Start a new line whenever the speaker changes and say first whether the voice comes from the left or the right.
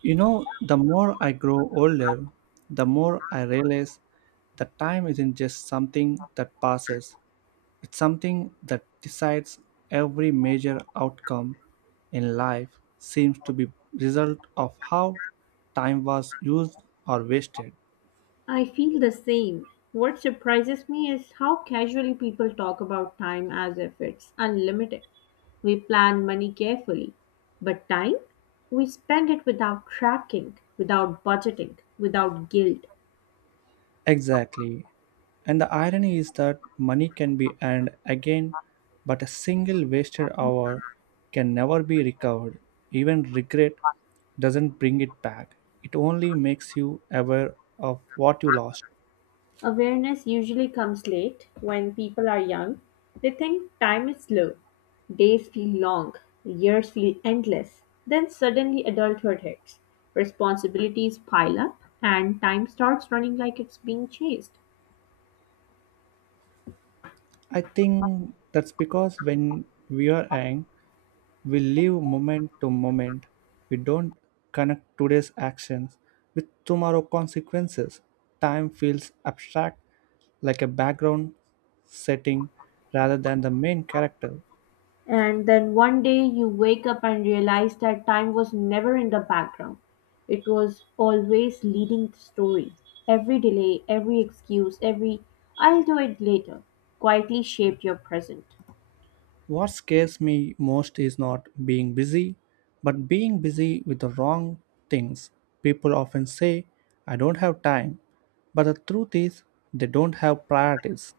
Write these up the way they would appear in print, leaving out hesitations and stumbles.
right: You know, the more I grow older, the more I realize that time isn't just something that passes, it's something that decides every major outcome in life seems to be result of how time was used or wasted.
left: I feel the same. What surprises me is how casually people talk about time as if it's unlimited. We plan money carefully, but time? We spend it without tracking, without budgeting, without guilt.
right: Exactly. And the irony is that money can be earned again, but a single wasted hour can never be recovered. Even regret doesn't bring it back, it only makes you aware of what you lost.
left: Awareness usually comes late when people are young. They think time is slow, days feel long, years feel endless. Then suddenly adulthood hits. Responsibilities pile up, and time starts running like it's being chased.
right: I think that's because when we are young, we live moment to moment. We don't connect today's actions with tomorrow's consequences. Time feels abstract, like a background setting rather than the main character.
left: And then one day you wake up and realize that time was never in the background. It was always leading the story. Every delay, every excuse, every I'll do it later quietly shaped your present.
right: What scares me most is not being busy, but being busy with the wrong things. People often say, I don't have time, but the truth is, they don't have priorities.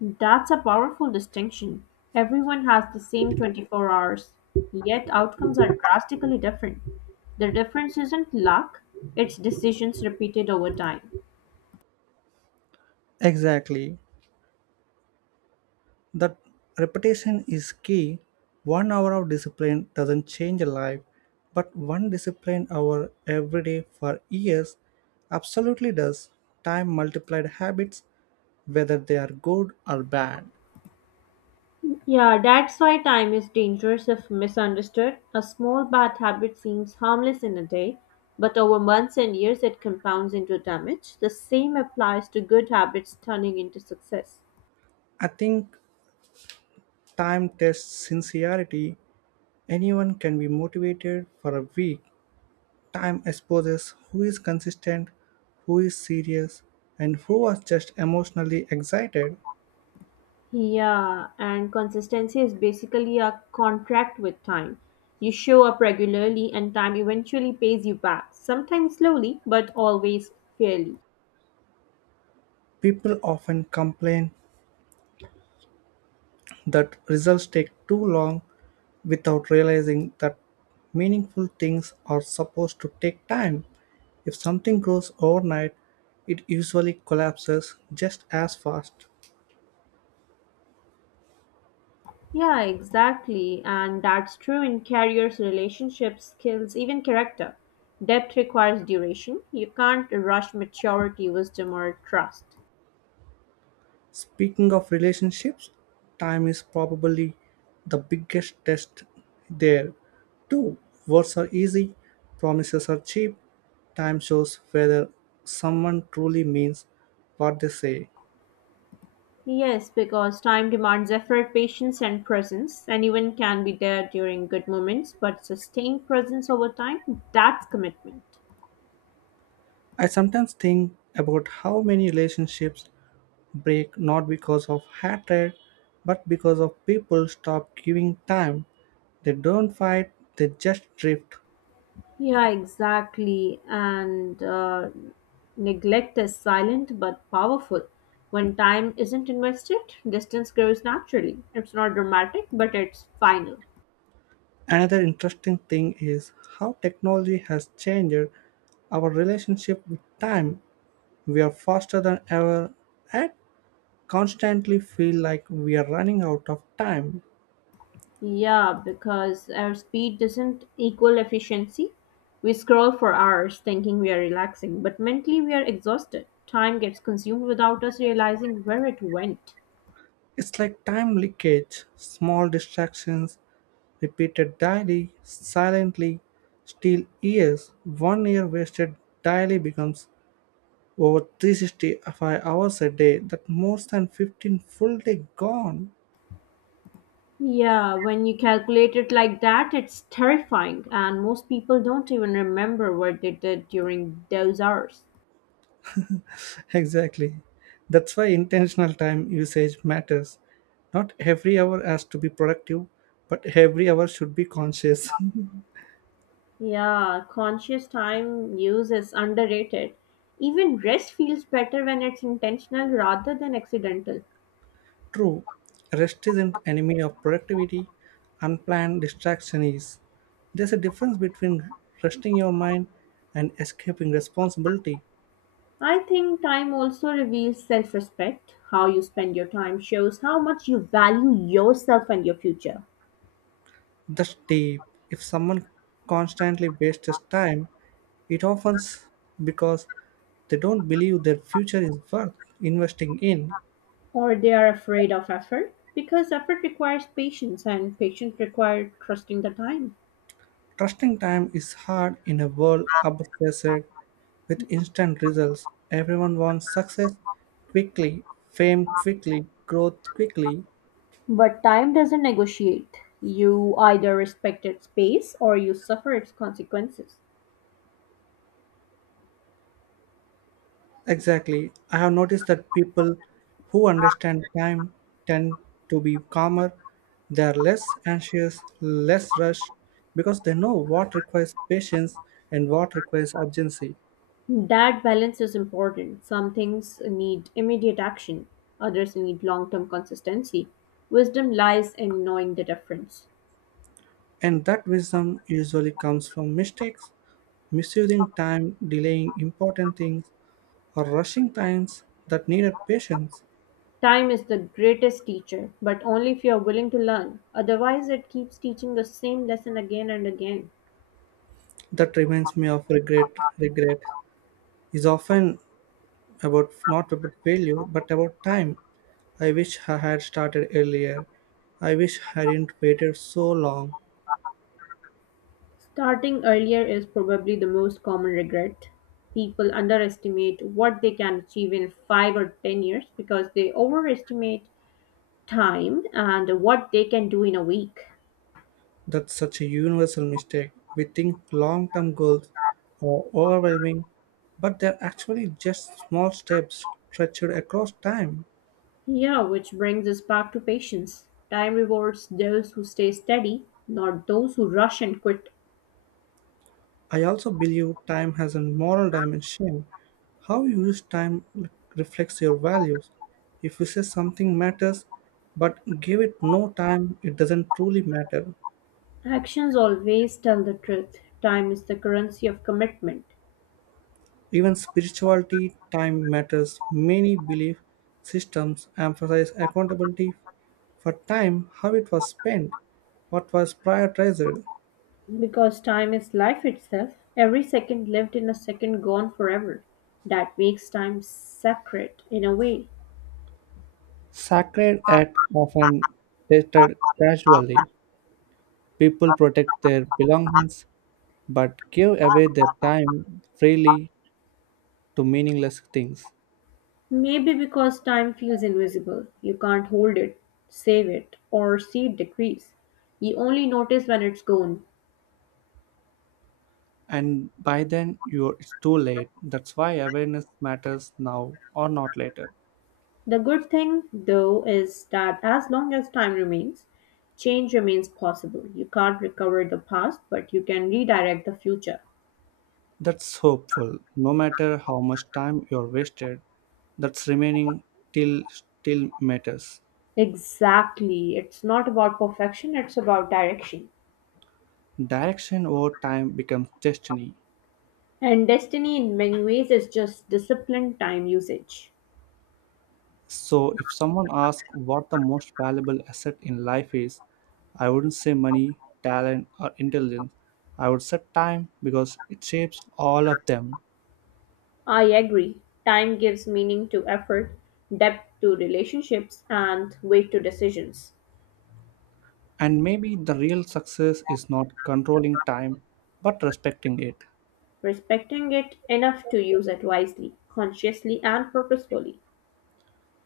left: That's a powerful distinction. Everyone has the same 24 hours, yet outcomes are drastically different. The difference isn't luck, it's decisions repeated over time.
right: Exactly. That repetition is key. 1 hour of discipline doesn't change a life, but one disciplined hour every day for years absolutely does. Time multiplied habits, whether they are good or bad.
left: Yeah, that's why time is dangerous if misunderstood. A small bad habit seems harmless in a day, but over months and years it compounds into damage. The same applies to good habits turning into success.
right: I think time tests sincerity. Anyone can be motivated for a week. Time exposes who is consistent, who is serious, and who was just emotionally excited.
left: Yeah, and consistency is basically a contract with time. You show up regularly, and time eventually pays you back, sometimes slowly, but always fairly.
right: People often complain that results take too long without realizing that meaningful things are supposed to take time. If something grows overnight, it usually collapses just as fast.
left: Yeah, exactly. And that's true in careers, relationships, skills, even character. Depth requires duration. You can't rush maturity, wisdom, or trust.
right: Speaking of relationships, time is probably the biggest test there. Two, words are easy, promises are cheap. Time shows whether someone truly means what they say.
left: Yes, because time demands effort, patience, and presence. Anyone can be there during good moments, but sustained presence over time, that's commitment.
right: I sometimes think about how many relationships break not because of hatred, but because of people stop giving time. They don't fight, they just drift.
left: Yeah, exactly. And neglect is silent but powerful. When time isn't invested, distance grows naturally. It's not dramatic, but it's final.
right: Another interesting thing is how technology has changed our relationship with time. We are faster than ever and constantly feel like we are running out of time.
left: Yeah, because our speed doesn't equal efficiency. We scroll for hours thinking we are relaxing, but mentally we are exhausted. Time gets consumed without us realizing where it went.
right: It's like time leakage, small distractions repeated daily, silently, still years. One year wasted daily becomes over 365 hours a day. That more than 15 full day gone.
left: Yeah, when you calculate it like that, it's terrifying, and most people don't even remember what they did during those hours.
right: Exactly. That's why intentional time usage matters. Not every hour has to be productive, but every hour should be conscious.
left: Yeah, conscious time use is underrated. Even rest feels better when it's intentional rather than accidental.
right: True, rest is an enemy of productivity, unplanned distraction is. There's a difference between resting your mind and escaping responsibility.
left: I think time also reveals self respect. How you spend your time shows how much you value yourself and your future.
right: That's deep. If someone constantly wastes his time, it often s- because they don't believe their future is worth investing in.
left: Or they are afraid of effort because effort requires patience, and patience requires trusting the time.
right: Trusting time is hard in a world obsessed with instant results. Everyone wants success quickly, fame quickly, growth quickly.
left: But time doesn't negotiate. You either respect its pace or you suffer its consequences.
right: Exactly. I have noticed that people who understand time tend to be calmer. They are less anxious, less rushed, because they know what requires patience and what requires urgency.
left: That balance is important. Some things need immediate action, others need long term consistency. Wisdom lies in knowing the difference.
right: And that wisdom usually comes from mistakes misusing time, delaying important things, or rushing times that needed patience.
left: Time is the greatest teacher, but only if you are willing to learn. Otherwise, it keeps teaching the same lesson again and again.
right: That reminds me of regret. Regret is often about not about failure, but about time. I wish I had started earlier. I wish I hadn't waited so long.
left: Starting earlier is probably the most common regret. People underestimate what they can achieve in 5 or 10 years because they overestimate time and what they can do in a week.
right: That's such a universal mistake. We think long term goals are overwhelming, but they're actually just small steps stretched across time.
left: Yeah, which brings us back to patience. Time rewards those who stay steady, not those who rush and quit.
right: I also believe time has a moral dimension. How you use time reflects your values. If you say something matters but give it no time, it doesn't truly matter.
left: Actions always tell the truth. Time is the currency of commitment.
right: Even spirituality, time matters. Many belief systems emphasize accountability for time, how it was spent, what was prioritized.
left: Because time is life itself, every second lived in a second gone forever. That makes time sacred in a way.
right: Sacred acts often tested casually. People protect their belongings but give away their time freely to meaningless things.
left: Maybe because time feels invisible, you can't hold it, save it, or see it decrease. You only notice when it's gone.
right: And by then, it's too late. That's why awareness matters now or not later.
left: The good thing, though, is that as long as time remains, change remains possible. You can't recover the past, but you can redirect the future.
right: That's hopeful. No matter how much time you're wasted, that's remaining till still matters.
left: Exactly. It's not about perfection, it's about direction.
right: Direction over time becomes destiny.
left: And destiny, in many ways, is just disciplined time usage.
right: So, if someone asks what the most valuable asset in life is, I wouldn't say money, talent, or intelligence. I would say time because it shapes all of them.
left: I agree. Time gives meaning to effort, depth to relationships, and weight to decisions.
right: And maybe the real success is not controlling time but respecting it.
left: Respecting it enough to use it wisely, consciously, and purposefully.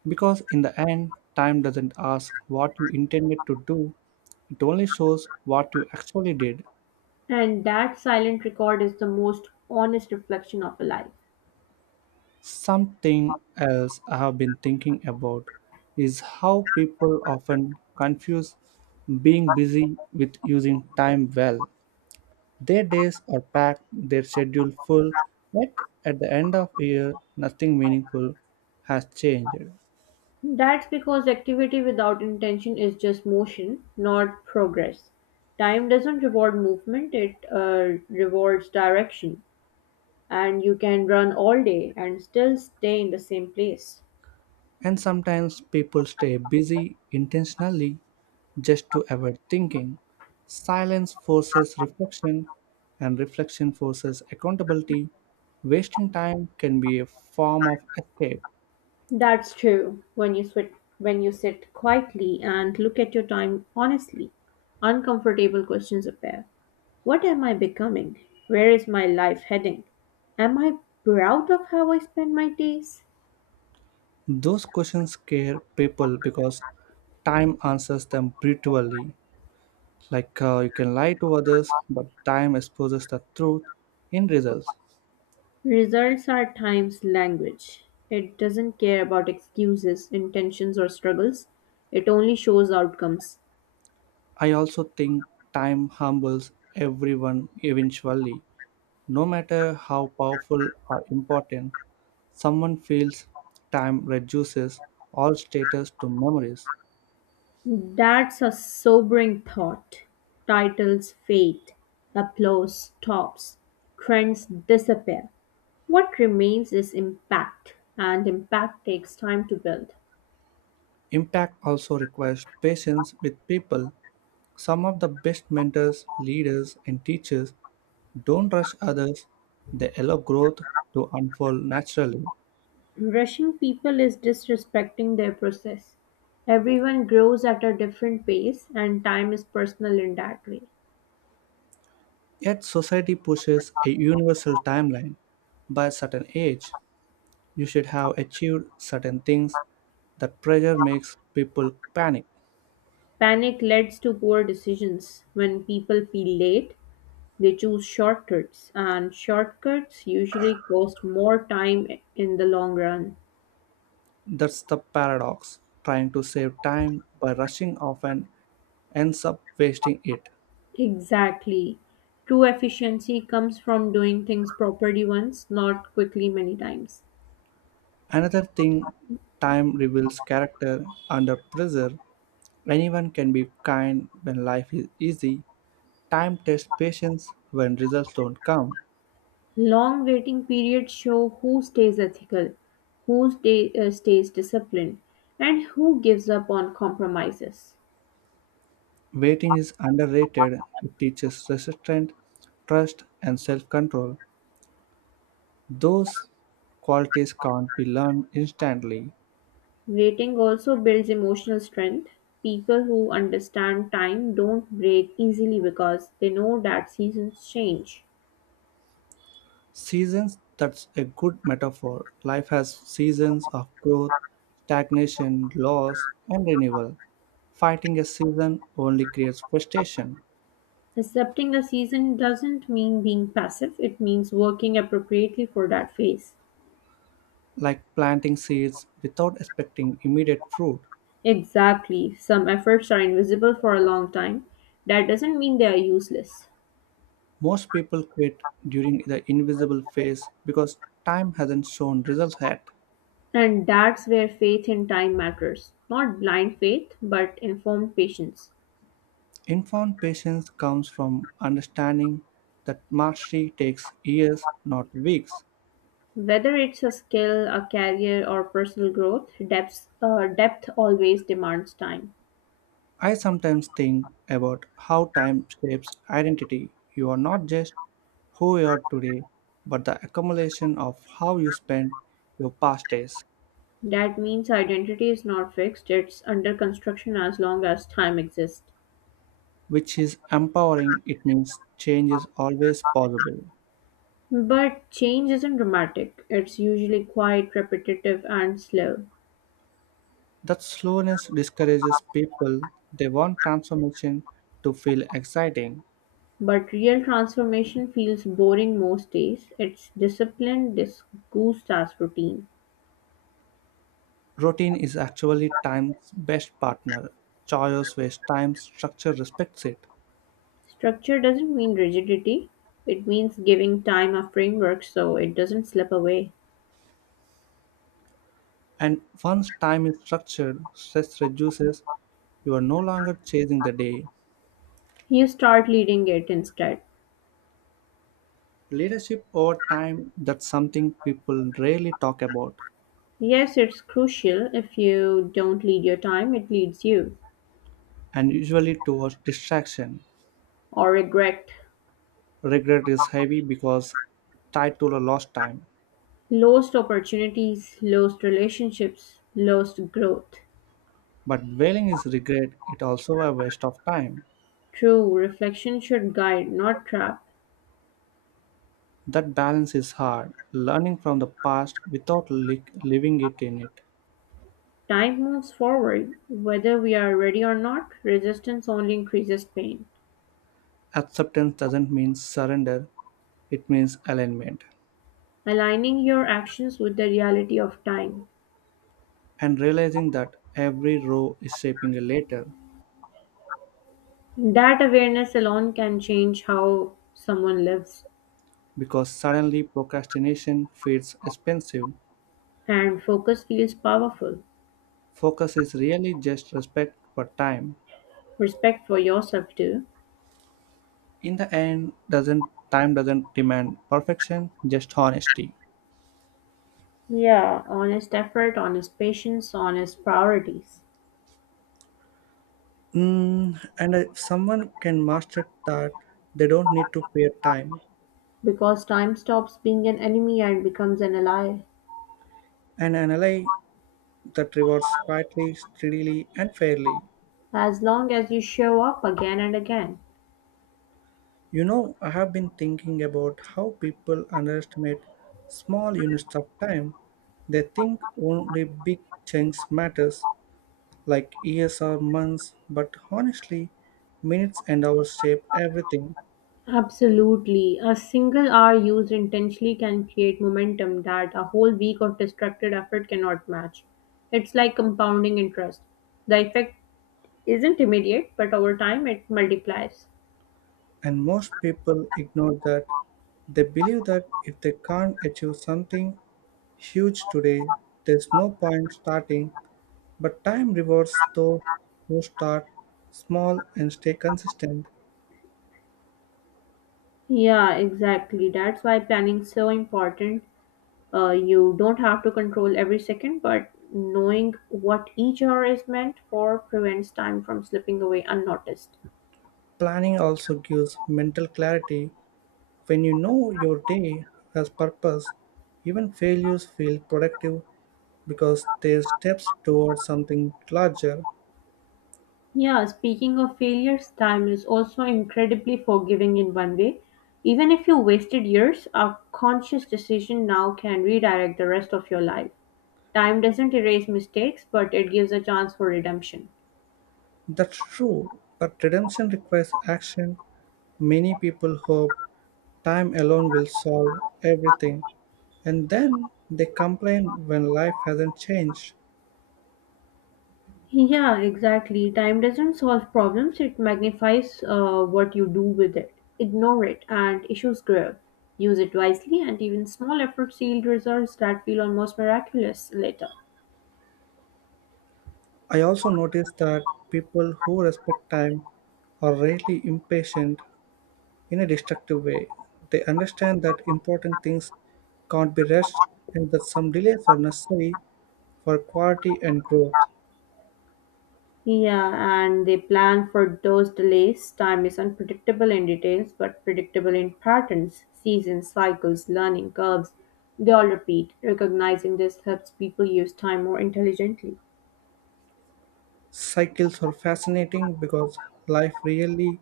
right: Because in the end, time doesn't ask what you intended to do, it only shows what you actually did.
left: And that silent record is the most honest reflection of a life.
right: Something else I have been thinking about is how people often confuse being busy with using time well. Their days are packed, their schedule full, yet at the end of year nothing meaningful has changed.
left: That's because activity without intention is just motion, not progress. Time doesn't reward movement, it rewards direction. And you can run all day and still stay in the same place.
right: And sometimes people stay busy intentionally just to avoid thinking. Silence forces reflection, and reflection forces accountability. Wasting time can be a form of escape.
left: That's true when you sit quietly and look at your time honestly. Uncomfortable questions appear. What am I becoming? Where is my life heading? Am I proud of how I spend my days?
right: Those questions scare people because time answers them brutally. Like you can lie to others, but time exposes the truth in results.
left: Results are times language. It doesn't care about excuses, intentions, or struggles. It only shows outcomes.
right: I also think time humbles everyone eventually. No matter how powerful or important someone feels, time reduces all status to memories.
left: That's a sobering thought. Titles fade, applause stops, trends disappear. What remains is impact, and impact takes time to build.
right: Impact also requires patience with people. Some of the best mentors, leaders, and teachers don't rush others, they allow growth to unfold naturally.
left: Rushing people is disrespecting their process. Everyone grows at a different pace, and time is personal in that way.
right: Yet, society pushes a universal timeline by a certain age. You should have achieved certain things. That pressure makes people panic.
left: Panic leads to poor decisions. When people feel late, they choose shortcuts, and shortcuts usually cost more time in the long run.
right: That's the paradox. Trying to save time by rushing often ends up wasting it.
left: Exactly. True efficiency comes from doing things properly once, not quickly many times.
right: Another thing, time reveals character under pressure. Anyone can be kind when life is easy. Time tests patience when results don't come.
left: Long waiting periods show who stays ethical, who stays disciplined, and who gives up on compromises.
right: Waiting is underrated. It teaches resistance, trust, and self control. Those qualities can't be learned instantly.
left: Waiting also builds emotional strength. People who understand time don't break easily because they know that seasons change.
right: Seasons, that's a good metaphor. Life has seasons of growth, stagnation, loss, and renewal. Fighting a season only creates frustration,
left: Accepting a season doesn't mean being passive, it means working appropriately for that phase.
right: like planting seeds without expecting immediate fruit.
left: Exactly. Some efforts are invisible for a long time. That doesn't mean they are useless.
right: Most people quit during the invisible phase because time hasn't shown results yet.
left: And that's where faith in time matters. Not blind faith, but informed patience.
right: Informed patience comes from understanding that mastery takes years, not weeks.
left: Whether it's a skill, a career, or personal growth, depth always demands time.
right: I sometimes think about how time shapes identity. You are not just who you are today, but the accumulation of how you spent your past days,
left: That means identity is not fixed, it's under construction as long as time exists.
right: which is empowering. It means change is always possible.
left: But change isn't dramatic, it's usually quite repetitive and slow.
right: That slowness discourages people. They want transformation to feel exciting.
left: But real transformation feels boring most days. It's discipline disguised as routine.
right: Routine is actually time's best partner. Choice waste time, structure respects it.
left: Structure doesn't mean rigidity, it means giving time a framework so it doesn't slip away.
right: And once time is structured, stress reduces. You are no longer chasing the day.
left: You start leading it instead.
right: Leadership over time, that's something people rarely talk about,
left: Yes, it's crucial. If you don't lead your time, it leads you.
right: and usually towards distraction.
left: Or regret.
right: Regret is heavy because tied to the lost time.
left: Lost opportunities, lost relationships, lost growth.
right: But wailing is regret, it also a waste of time.
left: True, reflection should guide, not trap.
right: That balance is hard, learning from the past without living it in it.
left: Time moves forward, whether we are ready or not, resistance only increases pain.
right: Acceptance doesn't mean surrender, it means alignment.
left: Aligning your actions with the reality of time.
right: And realizing that every row is shaping a letter
left: That awareness alone can change how someone lives,
right: because suddenly procrastination feels expensive.
left: and focus feels powerful.
right: Focus is really just respect for time.
left: Respect for yourself, too.
right: In the end, doesn't time doesn't demand perfection, just honesty.
left: Yeah, honest effort, honest patience, honest priorities.
right: Mm, and if someone can master that, they don't need to fear time
left: Because time stops being an enemy and becomes an ally.
right: and analyze that rewards quietly, steadily, and fairly.
left: As long as you show up again and again.
right: You know, I have been thinking about how people underestimate small units of time. They think only big chunks matters, like years or months, but honestly, minutes and hours shape everything,
left: Absolutely. A single hour used intentionally can create momentum that a whole week of distracted effort cannot match. It's like compounding interest. The effect isn't immediate, but over time it multiplies.
right: and most people ignore that. They believe that if they can't achieve something huge today, there's no point starting, but time rewards those who start small and stay consistent.
left: Yeah, exactly. That's why planning is so important. You don't have to control every second, but knowing what each hour is meant for prevents time from slipping away unnoticed.
right: Planning also gives mental clarity when you know your day has purpose. Even failures feel productive because they're steps towards something larger.
left: Yeah, speaking of failures, time is also incredibly forgiving in one way. Even if you wasted years, a conscious decision now can redirect the rest of your life. Time doesn't erase mistakes, but it gives a chance for redemption.
right: That's true, but redemption requires action. Many people hope time alone will solve everything, and then they complain when life hasn't changed.
left: Yeah, exactly. Time doesn't solve problems, it magnifies what you do with it. Ignore it, and issues grow. Use it wisely, and even small efforts yield results that feel almost miraculous later.
right: I also noticed that people who respect time are rarely impatient in a destructive way. They understand that important things can't be rushed and that some delays are necessary for quality and growth.
left: Yeah, and they plan for those delays. Time is unpredictable in details, but predictable in patterns, seasons, cycles, learning curves. They all repeat. Recognizing this helps people use time more intelligently.
right: Cycles are fascinating because life really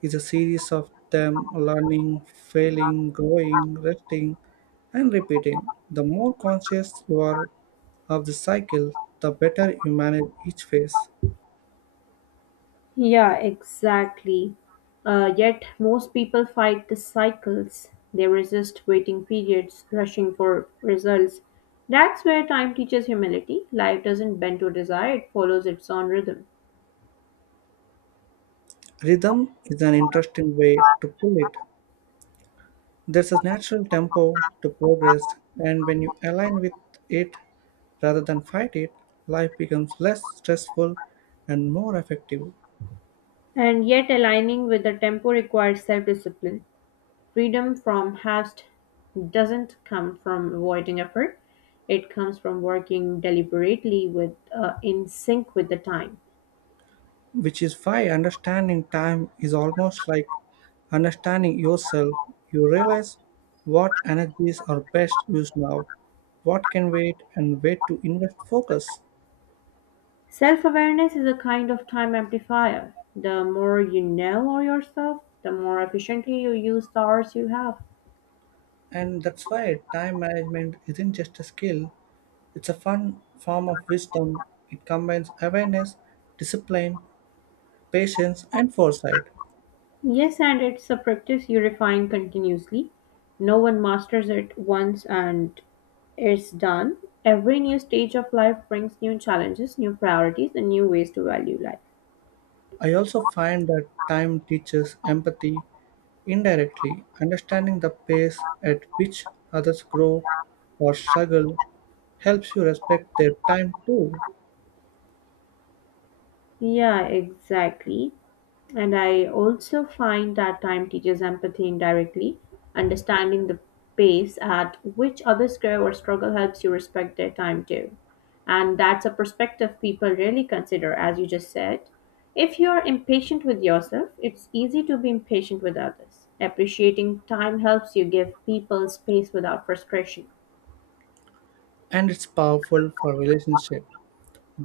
right: is a series of them learning, failing, growing, resting, and repeating. The more conscious you are of the cycle, the better you manage each phase.
left: Yeah, exactly. Yet, most people fight the cycles. They resist waiting periods, rushing for results. That's where time teaches humility. Life doesn't bend to desire, it follows its own rhythm.
right: Rhythm is an interesting way to put it. There's a natural tempo to progress, and when you align with it rather than fight it, life becomes less stressful and more effective,
left: And yet aligning with the tempo requires self-discipline. Freedom from haste doesn't come from avoiding effort. It comes from working deliberately with in sync with the time.
right: which is why understanding time is almost like understanding yourself. You realize what energies are best used now, what can wait, and where to invest focus.
left: Self-awareness is a kind of time amplifier. The more you know of yourself, the more efficiently you use the hours you have.
right: And that's why time management isn't just a skill, it's a fun form of wisdom. It combines awareness, discipline, patience, and foresight.
left: Yes, and it's a practice you refine continuously. No one masters it once and it's done. Every new stage of life brings new challenges, new priorities, and new ways to value life.
right: I also find that time teaches empathy indirectly, understanding the pace at which others grow or struggle helps you respect their time too,
left: Yeah, exactly. And I also find that time teaches empathy indirectly. Understanding the pace at which others grow or struggle helps you respect their time too. And that's a perspective people rarely consider, as you just said. If you're impatient with yourself, it's easy to be impatient with others. Appreciating time helps you give people space without frustration.
right: and it's powerful for relationship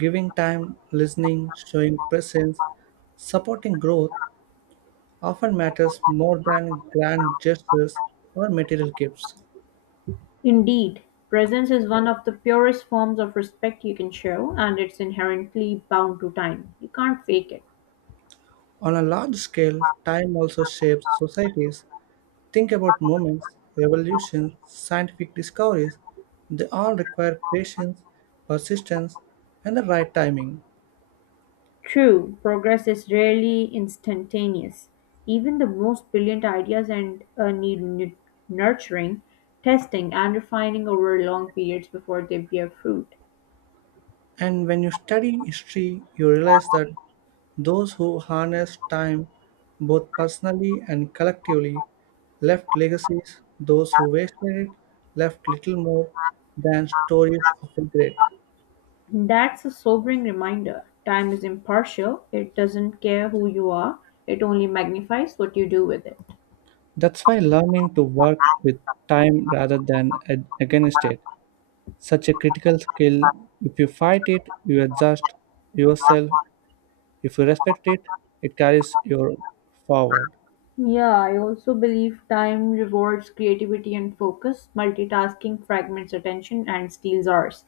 right: giving time listening showing presence supporting growth often matters more than grand gestures or material gifts.
left: Indeed, presence is one of the purest forms of respect you can show, and it's inherently bound to time. You can't fake it.
right: On a large scale time also shapes societies. Think about moments, revolutions, scientific discoveries. They all require patience, persistence, and the right timing.
left: True, progress is rarely instantaneous. Even the most brilliant ideas and need nu- nurturing, testing, and refining over long periods before they bear fruit.
right: And when you study history, you realize that those who harness time, both personally and collectively, left legacies. Those who wasted it left little more than stories of regret.
left: That's a sobering reminder. Time is impartial. It doesn't care who you are. It only magnifies what you do with it.
right: That's why learning to work with time rather than against it such a critical skill. If you fight it, you adjust yourself. If you respect it, it carries you forward.
left: Yeah, I also believe time rewards creativity and focus. Multitasking fragments attention and steals ours.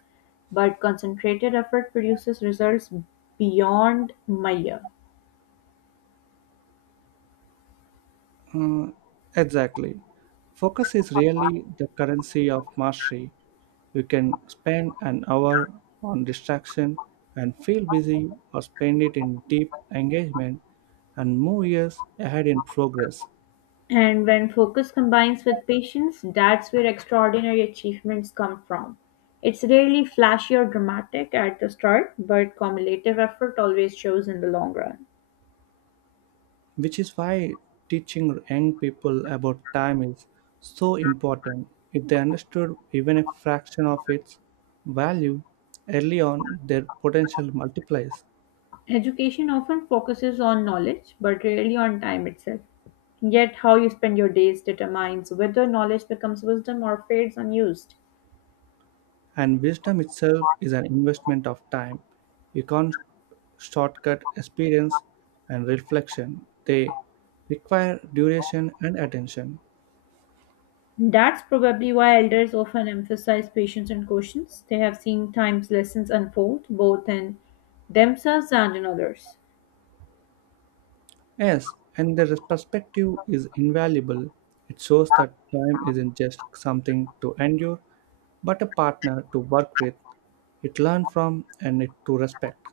left: But concentrated effort produces results beyond Maya.
right: Uh, exactly. Focus is really the currency of mastery. You can spend an hour on distraction and feel busy, or spend it in deep engagement and move years ahead in progress,
left: And when focus combines with patience, that's where extraordinary achievements come from. It's rarely flashy or dramatic at the start, but cumulative effort always shows in the long run.
right: which is why teaching young people about time is so important. If they understood even a fraction of its value early on, their potential multiplies.
left: Education often focuses on knowledge, but rarely on time itself. Yet, how you spend your days determines whether knowledge becomes wisdom or fades unused.
right: And wisdom itself is an investment of time. You can't shortcut experience and reflection, they require duration and attention.
left: That's probably why elders often emphasize patience and cautions. They have seen time's lessons unfold, both in themselves and in others.
right: Yes, and their perspective is invaluable. It shows that time isn't just something to endure, but a partner to work with, it learn from, and it to respect.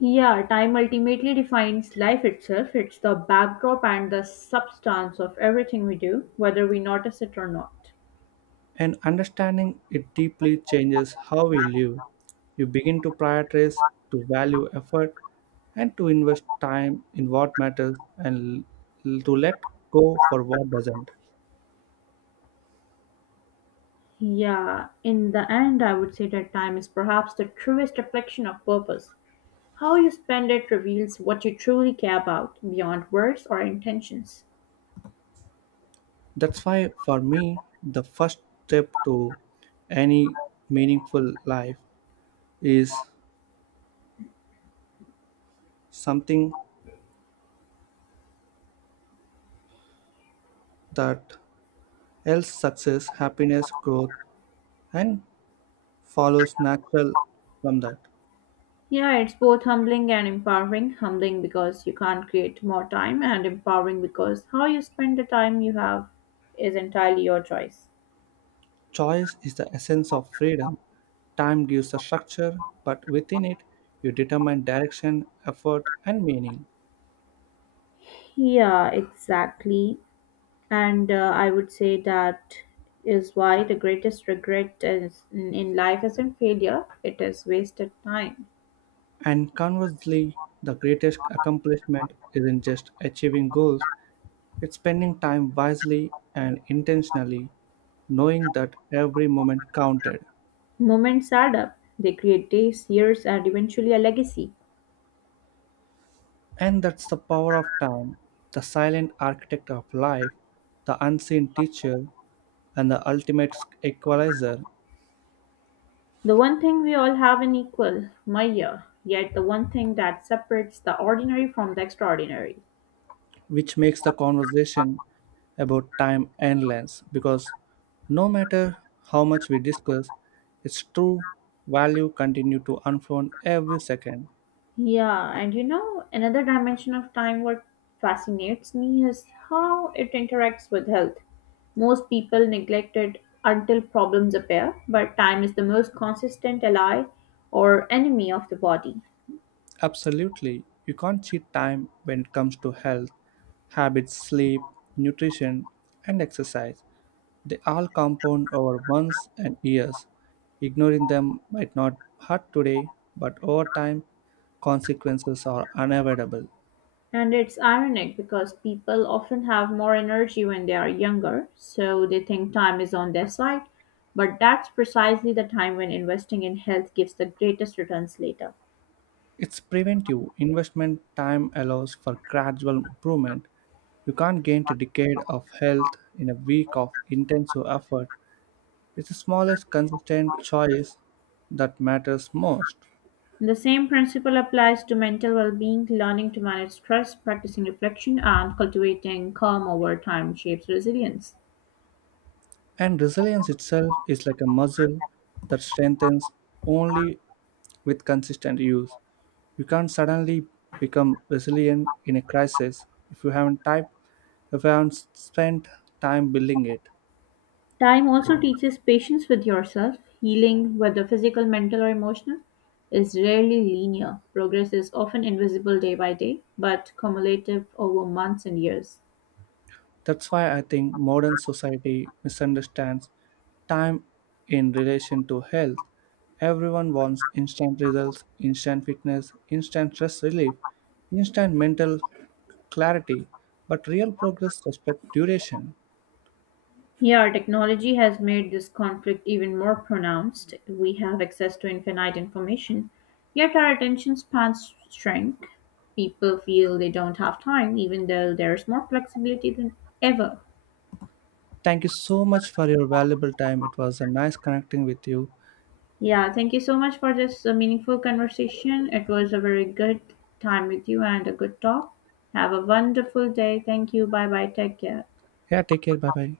left: Yeah, time ultimately defines life itself. It's the backdrop and the substance of everything we do, whether we notice it or not.
right: And understanding it deeply changes how we live. You begin to prioritize, to value effort, and to invest time in what matters and to let go for what doesn't.
left: Yeah, in the end, I would say that time is perhaps the truest reflection of purpose. How you spend it reveals what you truly care about, beyond words or intentions.
right: That's why, for me, the first step to any meaningful life is something that else success, happiness, growth, and follows natural from that.
left: Yeah, it's both humbling and empowering. Humbling because you can't create more time, and empowering because how you spend the time you have is entirely your choice.
right: Choice is the essence of freedom. Time gives the structure, but within it, you determine direction, effort, and meaning.
left: Yeah, exactly. And I would say that is why the greatest regret is in life isn't failure, it is wasted time.
right: And conversely, the greatest accomplishment isn't just achieving goals, it's spending time wisely and intentionally, knowing that every moment counted.
left: Moments add up. They create days, years, and eventually a legacy.
right: And that's the power of time, the silent architect of life, the unseen teacher, and the ultimate equalizer,
left: The one thing we all have in equal, Maya, yet the one thing that separates the ordinary from the extraordinary.
right: which makes the conversation about time endless. Because no matter how much we discuss, its true value continue to unfold every second.
left: Yeah, and you know, another dimension of time what fascinates me is how it interacts with health. Most people neglect it until problems appear, but time is the most consistent ally or enemy of the body.
right: Absolutely, you can't cheat time when it comes to health, habits, sleep, nutrition, and exercise. They all compound over months and years. Ignoring them might not hurt today, but over time, consequences are unavoidable.
left: And it's ironic because people often have more energy when they are younger, so they think time is on their side. But that's precisely the time when investing in health gives the greatest returns later.
right: It's preventive investment time allows for gradual improvement. You can't gain a decade of health in a week of intensive effort. It's the smallest consistent choice that matters most.
left: The same principle applies to mental well being, learning to manage stress, practicing reflection, and cultivating calm over time shapes resilience.
right: And resilience itself is like a muscle that strengthens only with consistent use. You can't suddenly become resilient in a crisis if you haven't type, if you haven't spent time building it.
left: Time also teaches patience with yourself. Healing, whether physical, mental, or emotional, is rarely linear. Progress is often invisible day by day, but cumulative over months and years.
right: That's why I think modern society misunderstands time in relation to health. Everyone wants instant results, instant fitness, instant stress relief, instant mental clarity, but real progress respects duration.
left: Here, technology has made this conflict even more pronounced. We have access to infinite information, yet our attention spans shrink. People feel they don't have time, even though there's more flexibility than ever.
right: Thank you so much for your valuable time. It was a nice connecting with you.
left: Yeah, thank you so much for this meaningful conversation. It was a very good time with you and a good talk. Have a wonderful day. Thank you. Bye bye. Take care.
right: Yeah, take care. Bye bye.